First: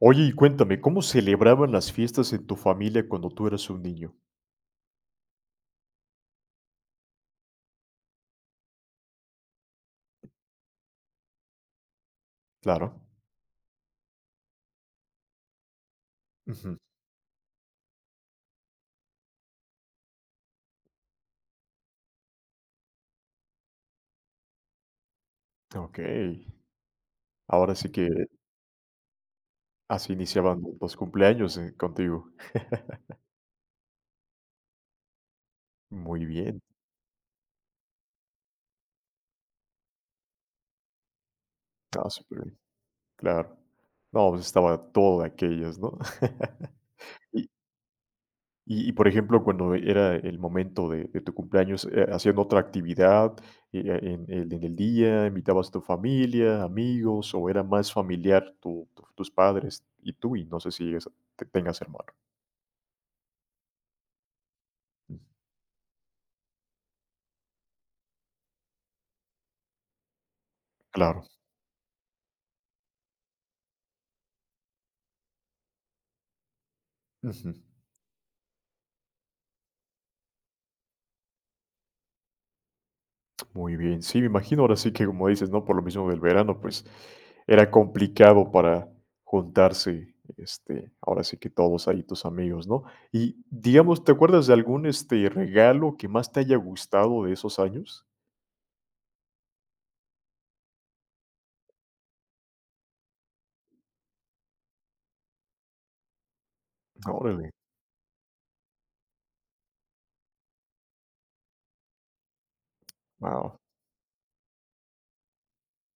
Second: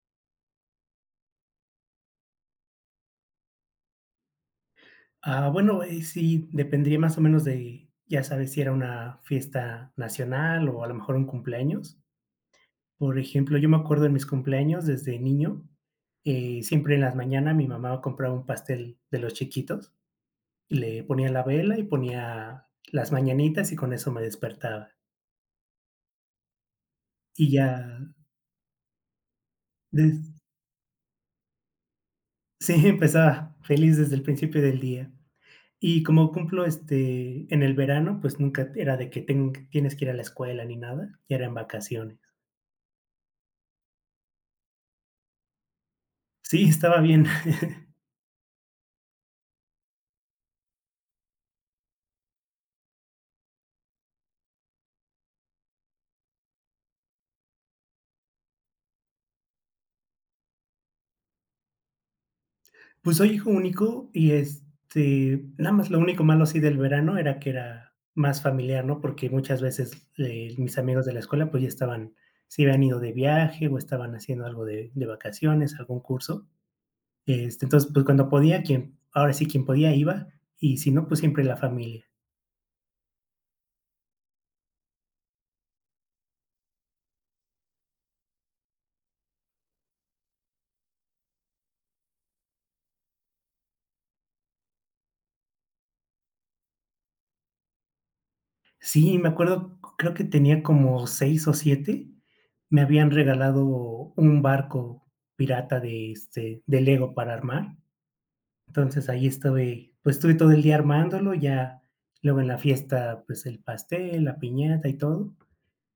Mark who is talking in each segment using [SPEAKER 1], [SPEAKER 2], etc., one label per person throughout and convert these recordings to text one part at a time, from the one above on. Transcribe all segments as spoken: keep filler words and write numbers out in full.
[SPEAKER 1] Oye, y cuéntame, ¿cómo celebraban las fiestas en tu familia cuando tú eras un niño?
[SPEAKER 2] Ah, bueno, eh, sí, dependría más o menos de, ya sabes, si era una fiesta nacional o a lo mejor un cumpleaños.
[SPEAKER 1] Claro.
[SPEAKER 2] Por ejemplo, yo me acuerdo en mis cumpleaños desde niño, eh,
[SPEAKER 1] Ujú.
[SPEAKER 2] siempre en las mañanas mi mamá compraba un pastel de los chiquitos, y le ponía la vela y ponía las mañanitas y con eso me despertaba.
[SPEAKER 1] Okey.
[SPEAKER 2] Y ya,
[SPEAKER 1] Ahora sí que así
[SPEAKER 2] des-
[SPEAKER 1] iniciaban los cumpleaños, eh, contigo.
[SPEAKER 2] sí, empezaba feliz desde el principio del día. Y
[SPEAKER 1] Muy
[SPEAKER 2] como
[SPEAKER 1] bien.
[SPEAKER 2] cumplo este en el verano, pues nunca era de que ten- tienes que ir a la escuela ni nada, ya era en
[SPEAKER 1] Ah,
[SPEAKER 2] vacaciones.
[SPEAKER 1] súper bien. Claro. No, pues estaba todo de aquellas, ¿no?
[SPEAKER 2] Sí, estaba bien.
[SPEAKER 1] Y Y y, por ejemplo, cuando era el momento de de tu cumpleaños, eh, ¿hacían otra actividad, eh, eh, en el en el día? ¿Invitabas a tu familia, amigos, o era más familiar tu tu tus padres y tú? Y no sé si es te tengas hermano.
[SPEAKER 2] Pues soy hijo único y, este, nada más lo único malo así del verano era que era más familiar, ¿no? Porque muchas veces, eh, mis amigos de la
[SPEAKER 1] Claro.
[SPEAKER 2] escuela, pues, ya estaban se habían ido de viaje o estaban haciendo algo de de vacaciones, algún curso.
[SPEAKER 1] Ujú.
[SPEAKER 2] Este, entonces, pues, cuando podía, quien ahora sí, quien podía iba, y si no, pues, siempre la familia.
[SPEAKER 1] Muy bien. Sí, me imagino, ahora sí que como dices, ¿no? Por lo mismo del verano, pues era complicado para juntarse, este, ahora sí que todos ahí tus amigos, ¿no? Y digamos, ¿te acuerdas de algún este regalo que más te haya gustado de esos años?
[SPEAKER 2] Sí, me acuerdo, creo que tenía como seis o siete, me habían regalado un barco pirata de, este, de Lego para
[SPEAKER 1] Órale,
[SPEAKER 2] armar. Entonces, ahí estuve, pues, estuve todo el día armándolo, ya luego en la fiesta, pues,
[SPEAKER 1] wao.
[SPEAKER 2] el pastel, la piñata y todo,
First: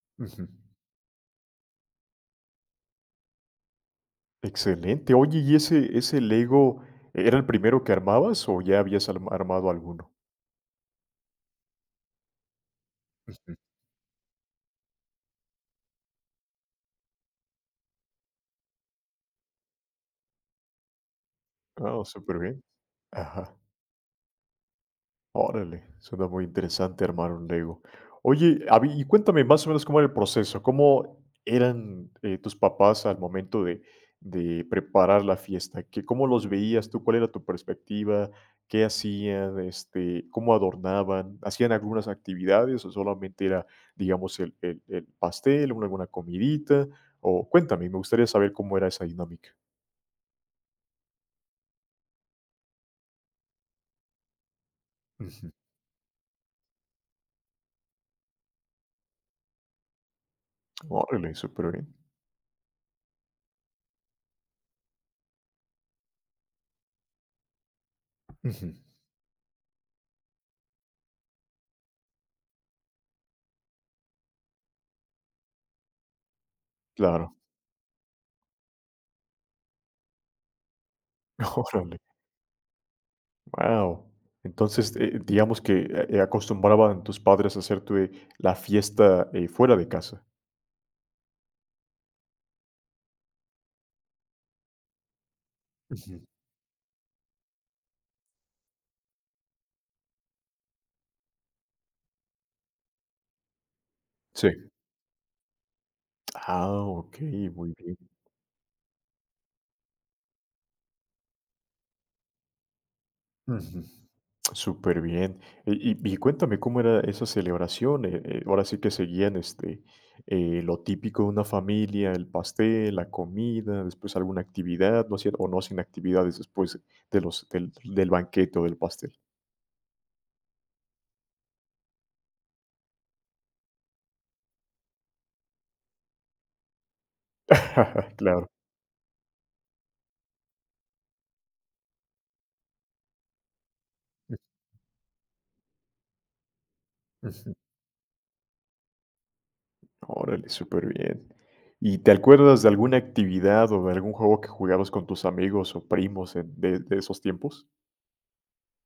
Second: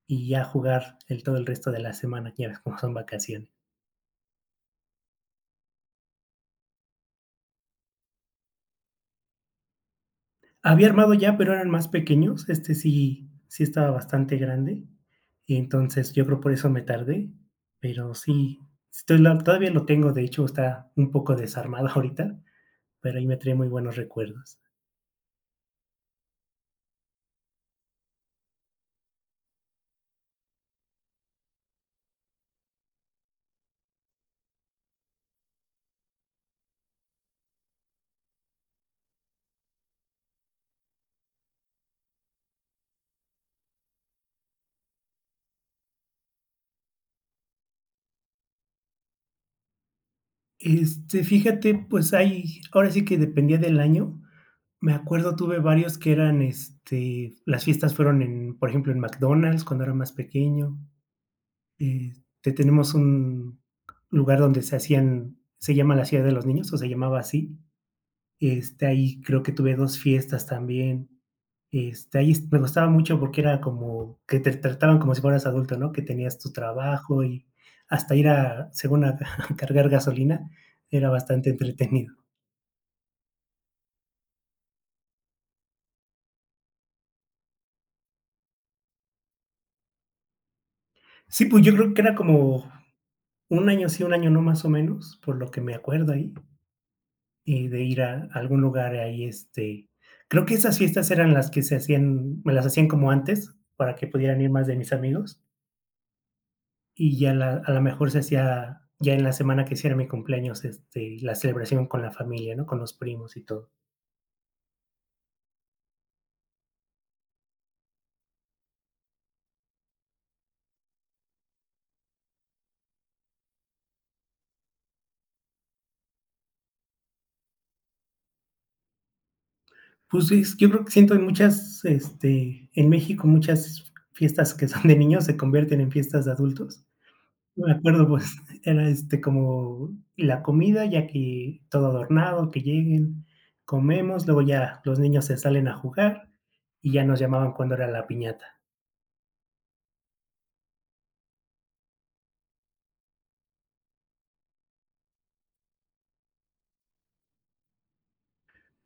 [SPEAKER 2] y ya
[SPEAKER 1] Ujú.
[SPEAKER 2] jugar el todo el resto de la semana, ya ves cómo son vacaciones.
[SPEAKER 1] Excelente. Oye, ¿y ese ese Lego era el primero que armabas o ya habías alm armado alguno?
[SPEAKER 2] Había armado ya, pero eran más pequeños, este sí
[SPEAKER 1] Ujú.
[SPEAKER 2] sí estaba bastante grande, y entonces yo creo por eso me tardé, pero sí, estoy la todavía lo tengo, de hecho, está un poco desarmado
[SPEAKER 1] Ah,
[SPEAKER 2] ahorita,
[SPEAKER 1] superbién.
[SPEAKER 2] pero ahí me trae
[SPEAKER 1] Ajá.
[SPEAKER 2] muy buenos recuerdos.
[SPEAKER 1] Órale, suena muy interesante armar un Lego. Oye, a y cuéntame más o menos cómo era el proceso, ¿cómo eran, eh, tus papás al momento de de preparar la fiesta? ¿Que cómo los veías tú? ¿Cuál era tu perspectiva? ¿Qué hacían? Este, ¿cómo adornaban? ¿Hacían algunas actividades o solamente era, digamos, el el el pastel, una alguna comidita? O cuéntame, me gustaría saber cómo era esa dinámica.
[SPEAKER 2] Este, fíjate, pues, ahí ahora sí que dependía del año. Me acuerdo,
[SPEAKER 1] Ujú.
[SPEAKER 2] tuve varios que eran, este, las fiestas fueron en, por ejemplo, en McDonald's cuando era más pequeño.
[SPEAKER 1] Órale, superbién.
[SPEAKER 2] Este, tenemos un lugar donde se hacían se llama La Ciudad de los Niños, o se llamaba así.
[SPEAKER 1] Ujú.
[SPEAKER 2] Este, ahí creo que tuve dos fiestas también. Este, ahí es- me gustaba mucho porque era como que te trataban como si fueras adulto, ¿no? Que tenías tu trabajo
[SPEAKER 1] Claro,
[SPEAKER 2] y hasta ir a, según a cargar gasolina, era bastante
[SPEAKER 1] órale.
[SPEAKER 2] entretenido.
[SPEAKER 1] Wow. Entonces, eh, digamos que, eh, eh, acostumbraban tus padres a hacerte la fiesta, eh, fuera de casa.
[SPEAKER 2] Sí, pues yo creo que era como un año sí, un año no más o menos, por lo que me acuerdo
[SPEAKER 1] Ujú.
[SPEAKER 2] ahí, y de ir a algún lugar ahí, este, creo que esas fiestas eran las que se hacían, me las hacían como antes, para que pudieran
[SPEAKER 1] Sí.
[SPEAKER 2] ir más de mis amigos,
[SPEAKER 1] Ah,
[SPEAKER 2] y ya
[SPEAKER 1] okey,
[SPEAKER 2] la- a
[SPEAKER 1] muy
[SPEAKER 2] lo
[SPEAKER 1] bien.
[SPEAKER 2] mejor se hacía, ya en la semana que hiciera mi cumpleaños, este, la celebración con la familia, ¿no? Con los primos y todo.
[SPEAKER 1] Ujú. Súper bien. Y y y cuéntame, ¿cómo era esa celebración? Eh eh, ahora sí que seguían, este, eh, lo típico de una familia, el pastel, la comida, después alguna actividad, ¿no hacían o no hacían actividades después de los del del banquete o del pastel?
[SPEAKER 2] Pues es- yo creo que siento en muchas, este, en México muchas fiestas que son de niños se convierten en fiestas de adultos. Me acuerdo, pues,
[SPEAKER 1] Claro.
[SPEAKER 2] era, este, como la comida, ya que todo adornado, que lleguen, comemos, luego ya los niños se salen a jugar y ya nos
[SPEAKER 1] Ujú.
[SPEAKER 2] llamaban cuando era la piñata.
[SPEAKER 1] Órale, súper bien. ¿Y te acuerdas de alguna actividad o de algún juego que jugabas con tus amigos o primos en de de esos tiempos?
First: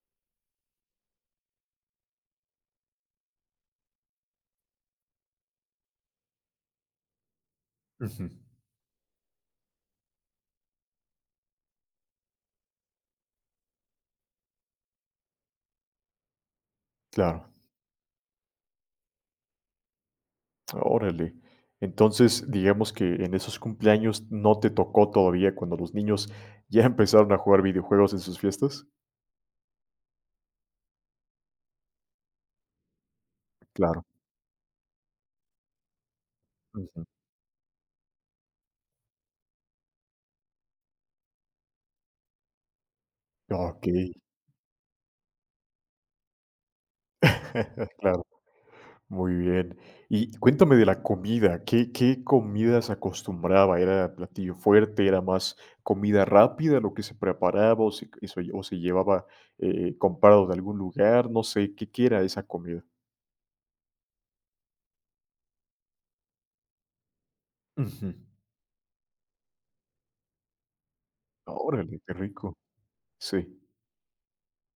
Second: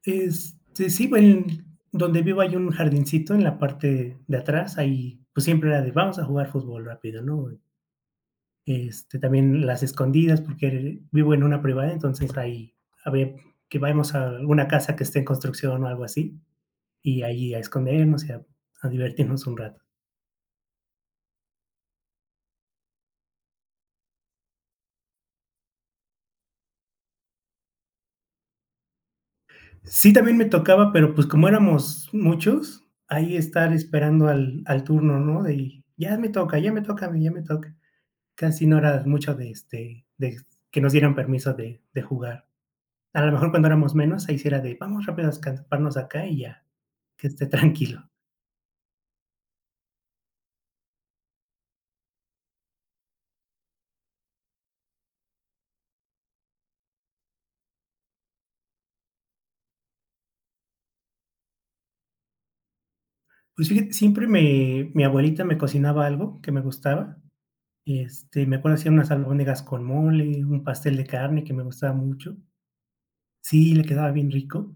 [SPEAKER 2] Este, sí, bueno donde vivo hay un jardincito en la parte de atrás, ahí, pues, siempre era de: "Vamos a jugar fútbol rápido", ¿no?
[SPEAKER 1] Ujú.
[SPEAKER 2] Este, también las escondidas, porque vivo en una privada, entonces ahí a ver que vayamos a alguna casa que esté en construcción o algo así, y
[SPEAKER 1] Claro,
[SPEAKER 2] ahí a escondernos y a a divertirnos un rato.
[SPEAKER 1] órale. Entonces, digamos que en esos cumpleaños no te tocó todavía cuando los niños ya empezaron a jugar videojuegos en sus fiestas.
[SPEAKER 2] Sí, también me tocaba, pero, pues, como éramos muchos, ahí estar
[SPEAKER 1] Claro.
[SPEAKER 2] esperando al al turno, ¿no? De: "Ya me toca, ya me toca
[SPEAKER 1] Ujú.
[SPEAKER 2] a ya me toca". Casi no era mucho de, este, de que nos dieran permiso de de jugar. A lo mejor cuando éramos
[SPEAKER 1] Okey.
[SPEAKER 2] menos, ahí sí era de: "Vamos rápido a escamparnos acá y ya, que esté tranquilo".
[SPEAKER 1] Claro. Muy bien. Y cuéntame de la comida, ¿qué qué comidas acostumbraba? ¿Era platillo fuerte? ¿Era más comida rápida lo que se preparaba o se eso o se llevaba, eh, comprado de algún lugar? No sé, ¿qué qué era esa comida?
[SPEAKER 2] Pues, fíjate, siempre me mi abuelita me cocinaba algo que me gustaba,
[SPEAKER 1] Ujú.
[SPEAKER 2] este, me acuerdo hacía unas albóndigas con mole, un pastel de carne que me gustaba
[SPEAKER 1] Órale, qué
[SPEAKER 2] mucho.
[SPEAKER 1] rico. Sí.
[SPEAKER 2] Sí, le quedaba bien rico.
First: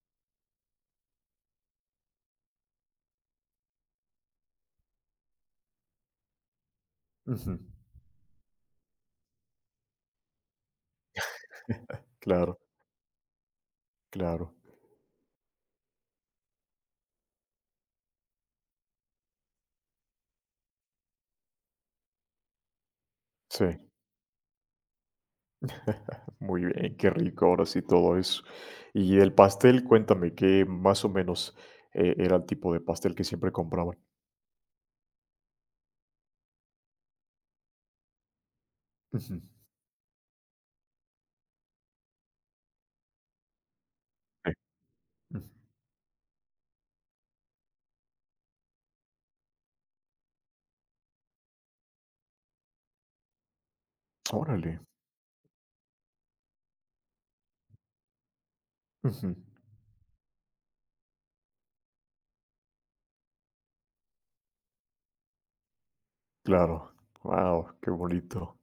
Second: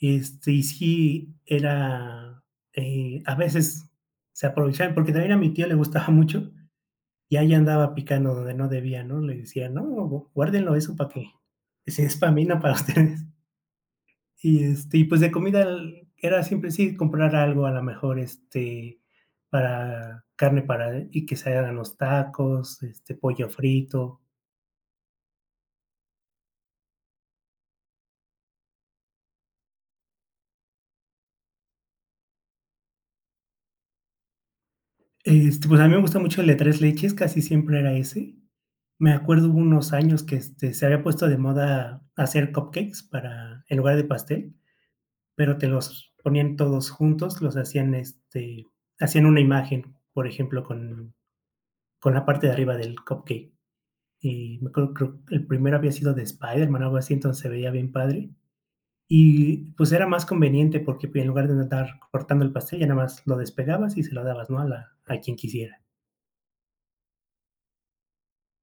[SPEAKER 2] Este, y sí era, eh, a veces se aprovechaban, porque también a mi tío le gustaba mucho, y ahí
[SPEAKER 1] Ujú.
[SPEAKER 2] andaba picando donde no debía, ¿no? Le decía: "No, gu guárdenlo eso para que si es para mí,
[SPEAKER 1] Claro,
[SPEAKER 2] no para ustedes".
[SPEAKER 1] claro.
[SPEAKER 2] Y, este, y pues de comida el era siempre, sí, comprar algo, a lo mejor, este, para carne para eh, y que se hagan los tacos, este, pollo
[SPEAKER 1] Sí.
[SPEAKER 2] frito.
[SPEAKER 1] Muy bien, qué rico, ahora sí todo eso. Y del pastel, cuéntame, ¿qué más o menos, eh, era el tipo de pastel que siempre compraban?
[SPEAKER 2] Este, pues a mí me gusta mucho el de tres leches, casi siempre era ese. Me
[SPEAKER 1] Ujú.
[SPEAKER 2] acuerdo hubo unos años que, este, se había puesto de moda hacer cupcakes para en lugar de pastel,
[SPEAKER 1] Sí.
[SPEAKER 2] pero te los ponían todos juntos, los hacían, este, hacían una imagen, por ejemplo, con con la parte de arriba del cupcake. Y me
[SPEAKER 1] Órale.
[SPEAKER 2] acuerdo, creo que el primero había sido de Spider-Man o algo así, entonces se veía bien padre.
[SPEAKER 1] Ujú.
[SPEAKER 2] Y pues era más conveniente porque pues, en lugar de andar cortando el pastel, ya nada más lo despegabas y se lo dabas, ¿no? A, la, a quien quisiera.
[SPEAKER 1] Claro. Wow, qué bonito.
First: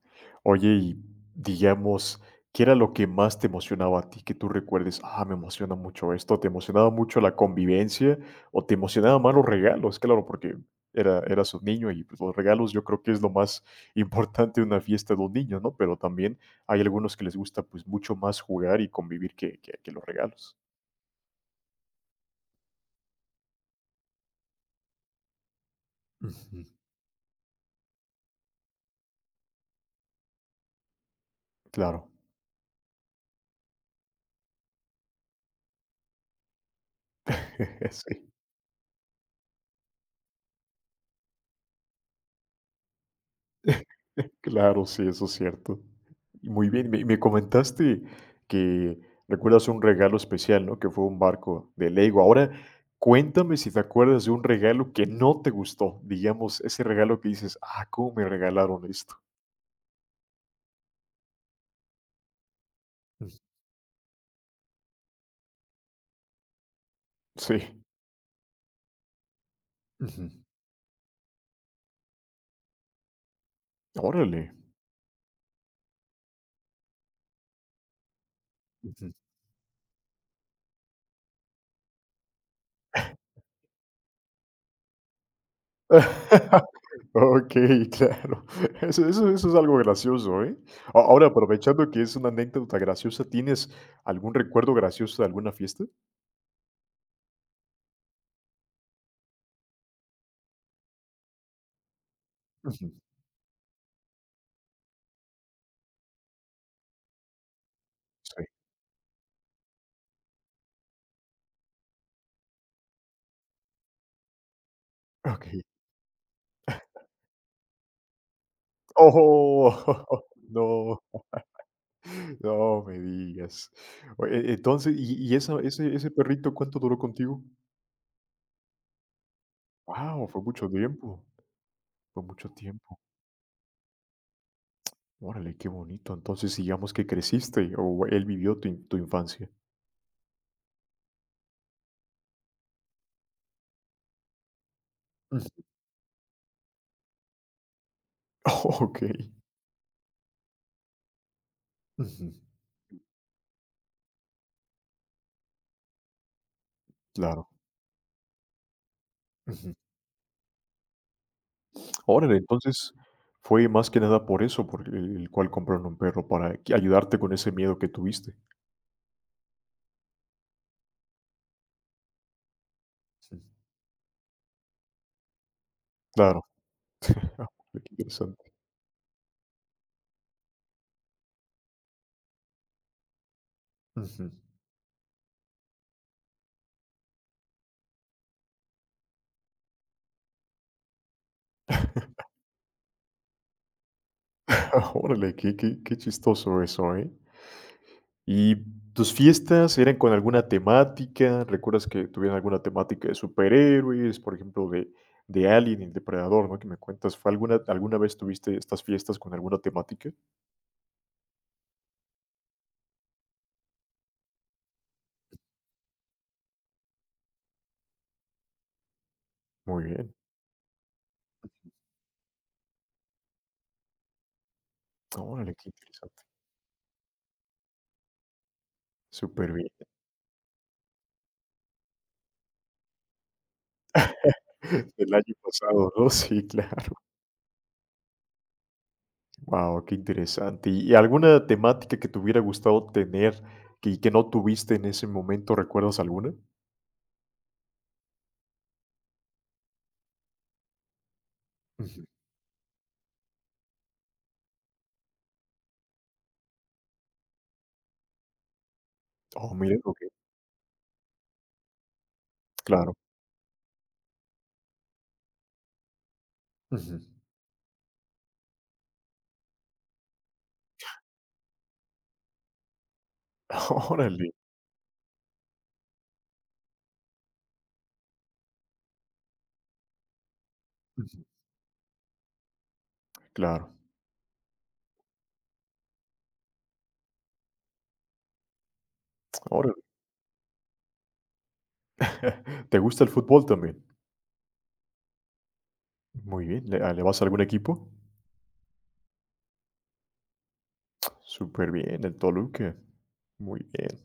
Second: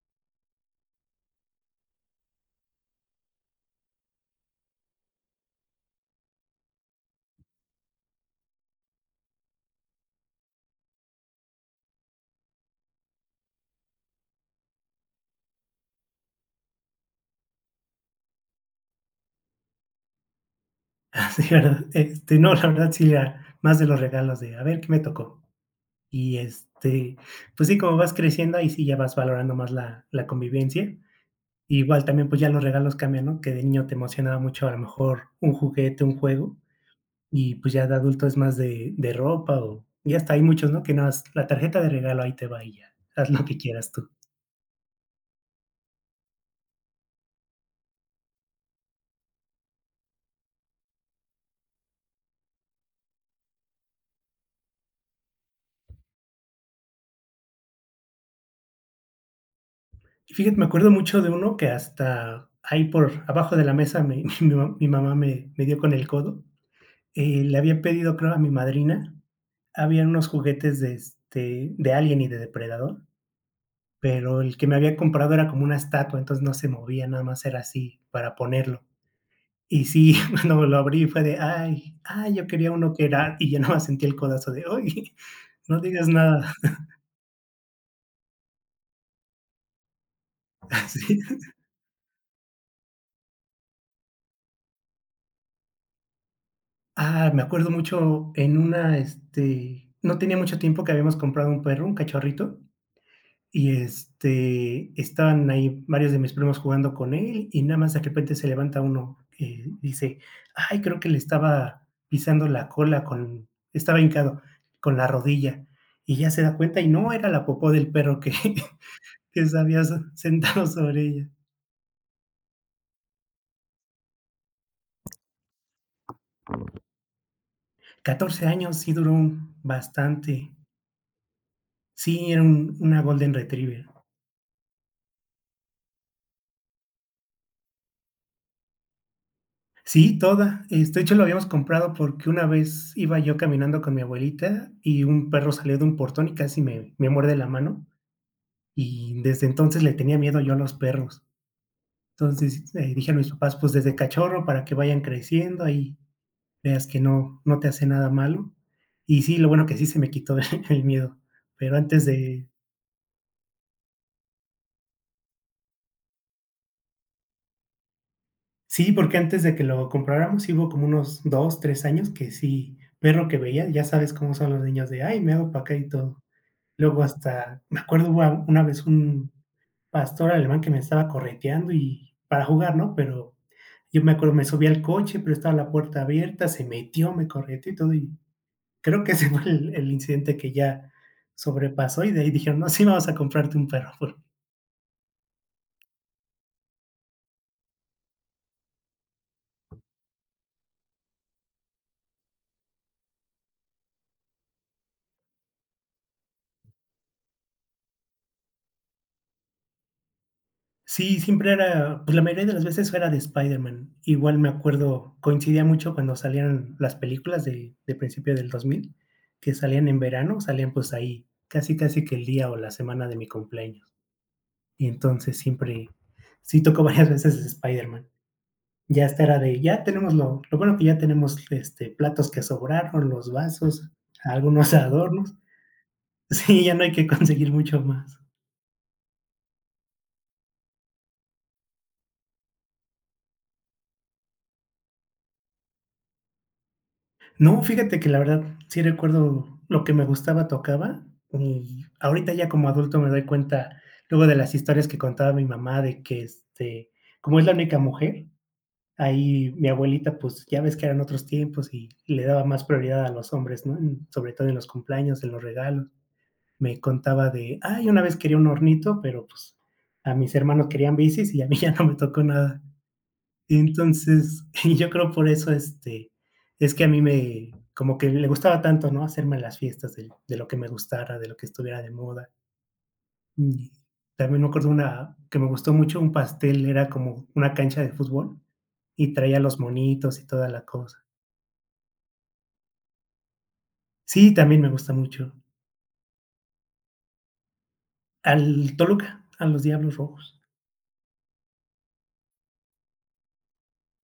[SPEAKER 1] Oye, y digamos, ¿qué era lo que más te emocionaba a ti? Que tú recuerdes, ah, me emociona mucho esto, ¿te emocionaba mucho la convivencia o te emocionaban más los regalos? Claro, porque era, eras un niño y pues, los regalos yo creo que es lo más importante de una fiesta de un niño, ¿no? Pero también hay algunos que les gusta pues mucho más jugar y convivir que, que, que los regalos.
[SPEAKER 2] Así, ¿verdad? Este, no, la verdad sí era más de los regalos de, a ver, ¿qué me tocó? Y
[SPEAKER 1] Ujú.
[SPEAKER 2] este, pues sí, como vas creciendo, ahí sí ya vas valorando más la, la convivencia.
[SPEAKER 1] Claro,
[SPEAKER 2] Igual también, pues ya los regalos cambian, ¿no? Que de niño te emocionaba mucho a lo mejor un juguete, un juego, y pues ya de adulto
[SPEAKER 1] sí.
[SPEAKER 2] es más de, de ropa o ya está. Hay muchos, ¿no? Que no has, la tarjeta de regalo ahí te va y ya, haz lo que quieras tú.
[SPEAKER 1] Claro, sí, eso es cierto. Muy bien, me me comentaste que recuerdas un regalo especial, ¿no? Que fue un barco de Lego. Ahora, cuéntame si te acuerdas de un regalo que no te gustó, digamos, ese regalo que dices: "Ah, ¿cómo me regalaron esto?".
[SPEAKER 2] Y fíjate, me acuerdo mucho de uno que hasta ahí por
[SPEAKER 1] Ujú.
[SPEAKER 2] abajo de la mesa me- mi, ma- mi mamá me, me dio con el codo. Eh, le había
[SPEAKER 1] Sí.
[SPEAKER 2] pedido, creo, a mi madrina, habían unos
[SPEAKER 1] Ujú.
[SPEAKER 2] juguetes de, este, de Alien y de Depredador, pero
[SPEAKER 1] Órale.
[SPEAKER 2] el que me habían comprado era como una estatua, entonces no se movía, nada más era así para ponerlo.
[SPEAKER 1] Ujú.
[SPEAKER 2] Y sí, cuando me lo abrí fue de: "Ay, ay, yo quería uno que era", y ya nada más sentí el codazo de: "Ay, no digas nada".
[SPEAKER 1] Okey, claro. Eso eso eso es algo gracioso, ¿eh? A
[SPEAKER 2] Así.
[SPEAKER 1] Ahora, aprovechando que es una anécdota graciosa, ¿tienes algún recuerdo gracioso de alguna fiesta?
[SPEAKER 2] Ah, me acuerdo mucho en una, este, no tenía mucho tiempo que habíamos comprado un perro, un cachorrito,
[SPEAKER 1] Ujú.
[SPEAKER 2] y este, estaban ahí varios de mis primos jugando con él y nada más de repente
[SPEAKER 1] Sí.
[SPEAKER 2] se levanta uno y dice, ay, creo que le estaba pisando la cola con, estaba hincado con la
[SPEAKER 1] Okey.
[SPEAKER 2] rodilla y ya se da cuenta y no era la popó del perro que, que se había
[SPEAKER 1] ¡Oh!
[SPEAKER 2] sentado
[SPEAKER 1] No,
[SPEAKER 2] sobre ella.
[SPEAKER 1] no me digas. O e Entonces, ¿y y esa ese ese perrito cuánto duró contigo?
[SPEAKER 2] Catorce años sí duró
[SPEAKER 1] Wow, fue
[SPEAKER 2] bastante.
[SPEAKER 1] mucho tiempo, fue
[SPEAKER 2] Sí, era
[SPEAKER 1] mucho
[SPEAKER 2] un,
[SPEAKER 1] tiempo.
[SPEAKER 2] una Golden Retriever.
[SPEAKER 1] Órale, qué bonito. Entonces, digamos que creciste o él vivió tu in tu infancia.
[SPEAKER 2] Sí, toda. Este, de hecho, lo habíamos comprado porque una vez iba yo caminando con mi abuelita y un perro
[SPEAKER 1] Ujú.
[SPEAKER 2] salió de un portón y casi me me muerde la mano, y
[SPEAKER 1] Okey.
[SPEAKER 2] desde entonces le tenía miedo yo a los perros.
[SPEAKER 1] Ujú.
[SPEAKER 2] Entonces, eh, dije a mis papás, pues desde cachorro para que vayan creciendo, ahí veas que no
[SPEAKER 1] Claro.
[SPEAKER 2] no te hace nada malo. Y sí, lo bueno
[SPEAKER 1] Ujú.
[SPEAKER 2] que sí se me quitó el miedo, pero antes
[SPEAKER 1] Órale,
[SPEAKER 2] de
[SPEAKER 1] entonces, fue más que nada por eso, por el el cual compraron un perro para que ayudarte con ese miedo que tuviste.
[SPEAKER 2] sí, porque antes de que lo compráramos, sí hubo como unos dos, tres años que sí, perro que
[SPEAKER 1] Sí.
[SPEAKER 2] veía, ya sabes cómo son los niños de: "Ay, me hago para acá", y todo.
[SPEAKER 1] Claro.
[SPEAKER 2] Luego hasta, me
[SPEAKER 1] Qué
[SPEAKER 2] acuerdo hubo
[SPEAKER 1] interesante.
[SPEAKER 2] una vez un pastor alemán que me estaba correteando y para jugar, ¿no? Pero yo me
[SPEAKER 1] Ujú.
[SPEAKER 2] acuerdo, me subí al coche, pero estaba la puerta abierta, se metió, me correteó y todo, y creo que ese fue el el incidente que ya sobrepasó, y de ahí dijeron: "No, sí, vamos a comprarte un perro".
[SPEAKER 1] ¡Ah, órale, qué qué qué chistoso eso, ¿eh? ¿Y tus fiestas eran con alguna temática? ¿Recuerdas que tuvieran alguna temática de superhéroes, por ejemplo, de de Alien y el Depredador, no? Que me cuentas, ¿fue alguna alguna vez tuviste estas fiestas con alguna temática?
[SPEAKER 2] Sí, siempre era, pues, la mayoría de las veces era de Spider-Man. Igual me acuerdo, coincidía mucho cuando salían las películas de de principio del dos mil que
[SPEAKER 1] Muy
[SPEAKER 2] salían en
[SPEAKER 1] bien.
[SPEAKER 2] verano, salían, pues, ahí, casi, casi que el día o la semana de mi cumpleaños. Y entonces
[SPEAKER 1] Órale, qué
[SPEAKER 2] siempre,
[SPEAKER 1] interesante.
[SPEAKER 2] sí tocó varias veces Spider-Man. Ya hasta era
[SPEAKER 1] Súper
[SPEAKER 2] de,
[SPEAKER 1] bien.
[SPEAKER 2] ya tenemos lo lo bueno que ya tenemos, este, platos que sobraron, los vasos, algunos
[SPEAKER 1] Del año
[SPEAKER 2] adornos.
[SPEAKER 1] pasado, ¿no? Sí,
[SPEAKER 2] Sí, ya no hay
[SPEAKER 1] claro.
[SPEAKER 2] que conseguir mucho más.
[SPEAKER 1] ¡Wow, qué interesante! ¿Y alguna temática que te hubiera gustado tener que y que no tuviste en ese momento, recuerdas alguna?
[SPEAKER 2] No, fíjate que la verdad sí recuerdo lo que me gustaba, tocaba, y
[SPEAKER 1] Ujú.
[SPEAKER 2] ahorita ya como adulto me doy cuenta luego de las historias que contaba mi mamá de que, este, como es la única mujer, ahí
[SPEAKER 1] Oh,
[SPEAKER 2] mi
[SPEAKER 1] mira, okey,
[SPEAKER 2] abuelita, pues, ya ves que eran otros tiempos y le daba más
[SPEAKER 1] claro.
[SPEAKER 2] prioridad a los hombres, ¿no? En sobre todo en los cumpleaños, en los regalos. Me
[SPEAKER 1] Ujú.
[SPEAKER 2] contaba de: "Ay, una vez quería un hornito, pero, pues, a mis hermanos querían bicis y a mí ya no me tocó nada".
[SPEAKER 1] Órale.
[SPEAKER 2] Entonces, y yo creo por eso, este, es que a mí me, como que le gustaba tanto, ¿no? Hacerme las fiestas de, de lo que me gustara,
[SPEAKER 1] Ujú.
[SPEAKER 2] de lo que estuviera de moda. Y
[SPEAKER 1] Claro,
[SPEAKER 2] también me acuerdo una que me gustó mucho, un pastel, era como una cancha de fútbol y traía los
[SPEAKER 1] órale.
[SPEAKER 2] monitos y toda la cosa.
[SPEAKER 1] ¿Te gusta el fútbol también?
[SPEAKER 2] Sí, también me gusta mucho.
[SPEAKER 1] Muy bien, ¿le ah, le vas a algún equipo?
[SPEAKER 2] Al Toluca, a los Diablos Rojos,
[SPEAKER 1] Súper bien, el Toluca. Muy bien.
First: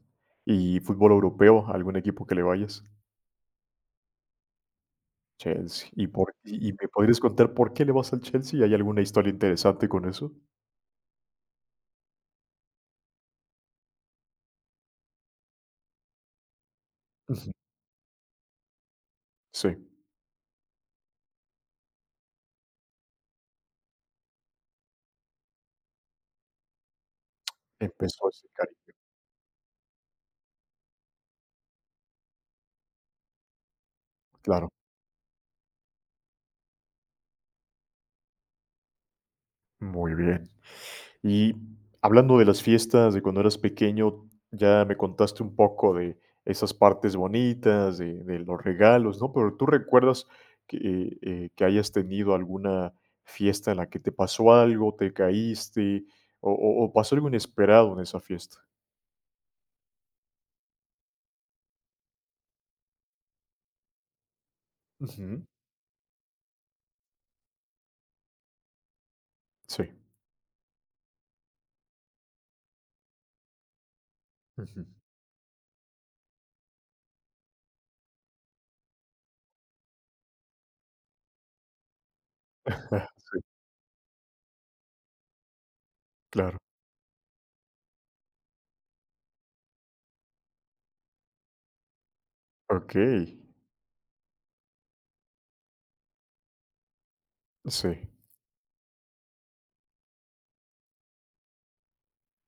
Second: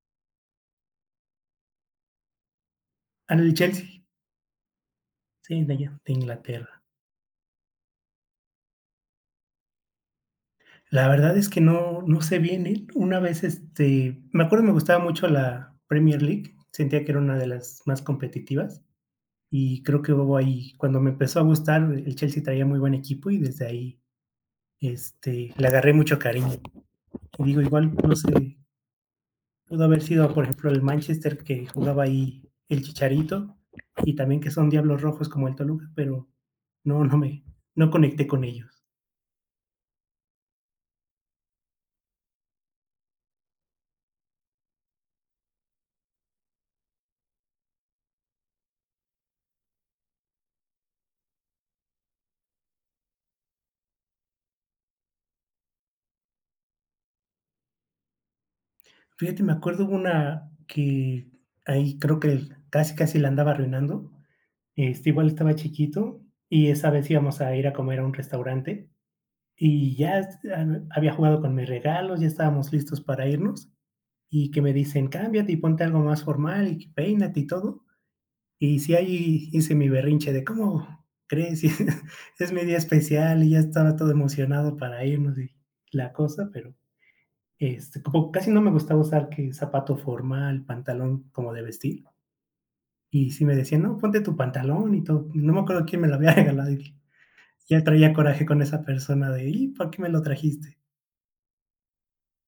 [SPEAKER 1] ¿Y fútbol europeo, algún equipo que le vayas?
[SPEAKER 2] al Chelsea, sí, de
[SPEAKER 1] Chelsea.
[SPEAKER 2] allá,
[SPEAKER 1] ¿Y
[SPEAKER 2] de
[SPEAKER 1] por y y
[SPEAKER 2] Inglaterra.
[SPEAKER 1] me podrías contar por qué le vas al Chelsea? ¿Hay alguna historia interesante con eso?
[SPEAKER 2] La verdad es que no no sé bien, ¿eh? Una vez, este, me acuerdo me gustaba mucho la Premier League, sentía que era una de
[SPEAKER 1] Ujú.
[SPEAKER 2] las más competitivas,
[SPEAKER 1] Sí,
[SPEAKER 2] y creo que hubo ahí cuando me empezó a gustar, el Chelsea traía muy buen equipo y desde ahí, este, le agarré mucho cariño. Y digo, igual, no
[SPEAKER 1] empezó ese
[SPEAKER 2] sé,
[SPEAKER 1] cari
[SPEAKER 2] pudo haber sido, por ejemplo, el Manchester que jugaba ahí el Chicharito, y también que son
[SPEAKER 1] claro,
[SPEAKER 2] diablos rojos como el Toluca, pero no, no me no conecté con ellos.
[SPEAKER 1] muy bien. Y hablando de las fiestas, de cuando eras pequeño, ya me contaste un poco de esas partes bonitas, de de los regalos, ¿no? Pero, ¿tú recuerdas que, eh eh, que hayas tenido alguna fiesta en la que te pasó algo, te caíste, o o o pasó algo inesperado en esa fiesta?
[SPEAKER 2] Fíjate, me acuerdo una que ahí creo que casi, casi la andaba arruinando. Este, igual
[SPEAKER 1] Ujú.
[SPEAKER 2] estaba chiquito y esa vez íbamos a ir a comer a un restaurante
[SPEAKER 1] Sí.
[SPEAKER 2] y ya es- ha- había jugado con mis regalos, ya estábamos listos para irnos y que me
[SPEAKER 1] Ujú.
[SPEAKER 2] dicen, cámbiate y ponte algo más formal y que peínate y todo. Y si ahí hice mi berrinche de, ¿cómo crees? Es mi día
[SPEAKER 1] Sí,
[SPEAKER 2] especial y ya estaba todo emocionado para irnos y la cosa,
[SPEAKER 1] claro.
[SPEAKER 2] pero este, como casi no me gustaba usar que zapato formal, pantalón como de vestir,
[SPEAKER 1] Okey.
[SPEAKER 2] y sí me decían: "No, ponte tu pantalón y todo". No me acuerdo quién me lo había regalado, y ya
[SPEAKER 1] Sí.
[SPEAKER 2] traía coraje con esa persona de: "¿Y por qué me lo trajiste?".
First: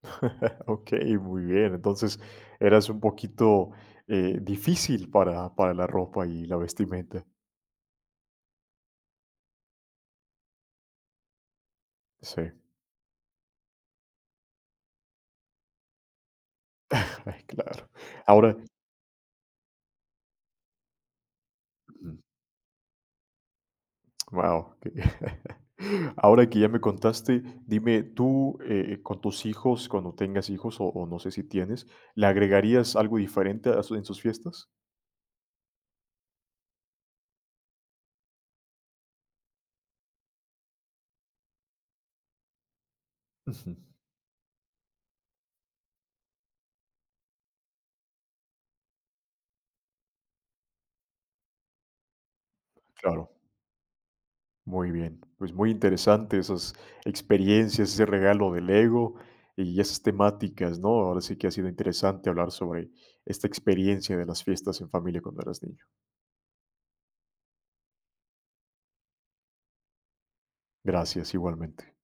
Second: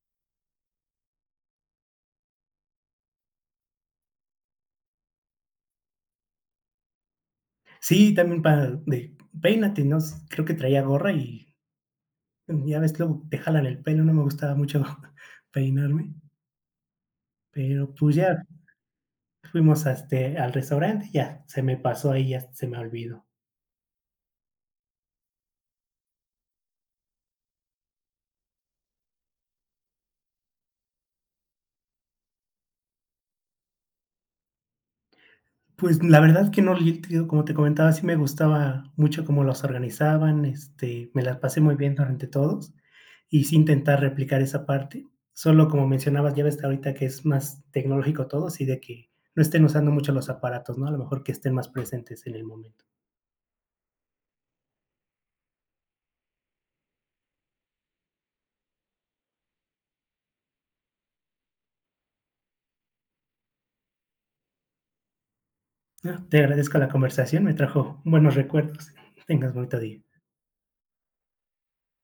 [SPEAKER 1] Okey, muy bien. Entonces, eras un poquito, eh, difícil para para la ropa y la vestimenta.
[SPEAKER 2] Sí, también para de: "Peínate", ¿no? S creo que traía gorra y
[SPEAKER 1] Sí,
[SPEAKER 2] mm, ya ves, luego te jalan el pelo, no me gustaba mucho peinarme,
[SPEAKER 1] claro.
[SPEAKER 2] pero, pues, ya
[SPEAKER 1] Ahora,
[SPEAKER 2] fuimos, este, al restaurante, ya se me pasó ahí, ya se me olvidó.
[SPEAKER 1] wow. Ahora que ya me contaste, dime, tú, eh, con tus hijos, cuando tengas hijos, o o no sé si tienes, ¿le agregarías algo diferente a su en sus fiestas?
[SPEAKER 2] Pues la verdad que no, y te digo, como te comentaba, sí me gustaba mucho cómo los organizaban, este, me la pasé muy bien durante todos, y sí
[SPEAKER 1] Ujú.
[SPEAKER 2] intentar replicar esa parte. Solo como mencionabas, ya ves ahorita que es más tecnológico todo, así de que no estén usando mucho los aparatos, ¿no? A lo mejor que estén más presentes en el momento.
[SPEAKER 1] Claro, muy bien. Pues muy interesante esas experiencias, ese regalo de Lego y esas temáticas, ¿no? Ahora sí que ha sido interesante hablar sobre esta experiencia de las fiestas en familia cuando eras niño.
[SPEAKER 2] Ah, te agradezco la conversación, me trajo buenos recuerdos. Tengas bonito día.
[SPEAKER 1] Gracias, igualmente.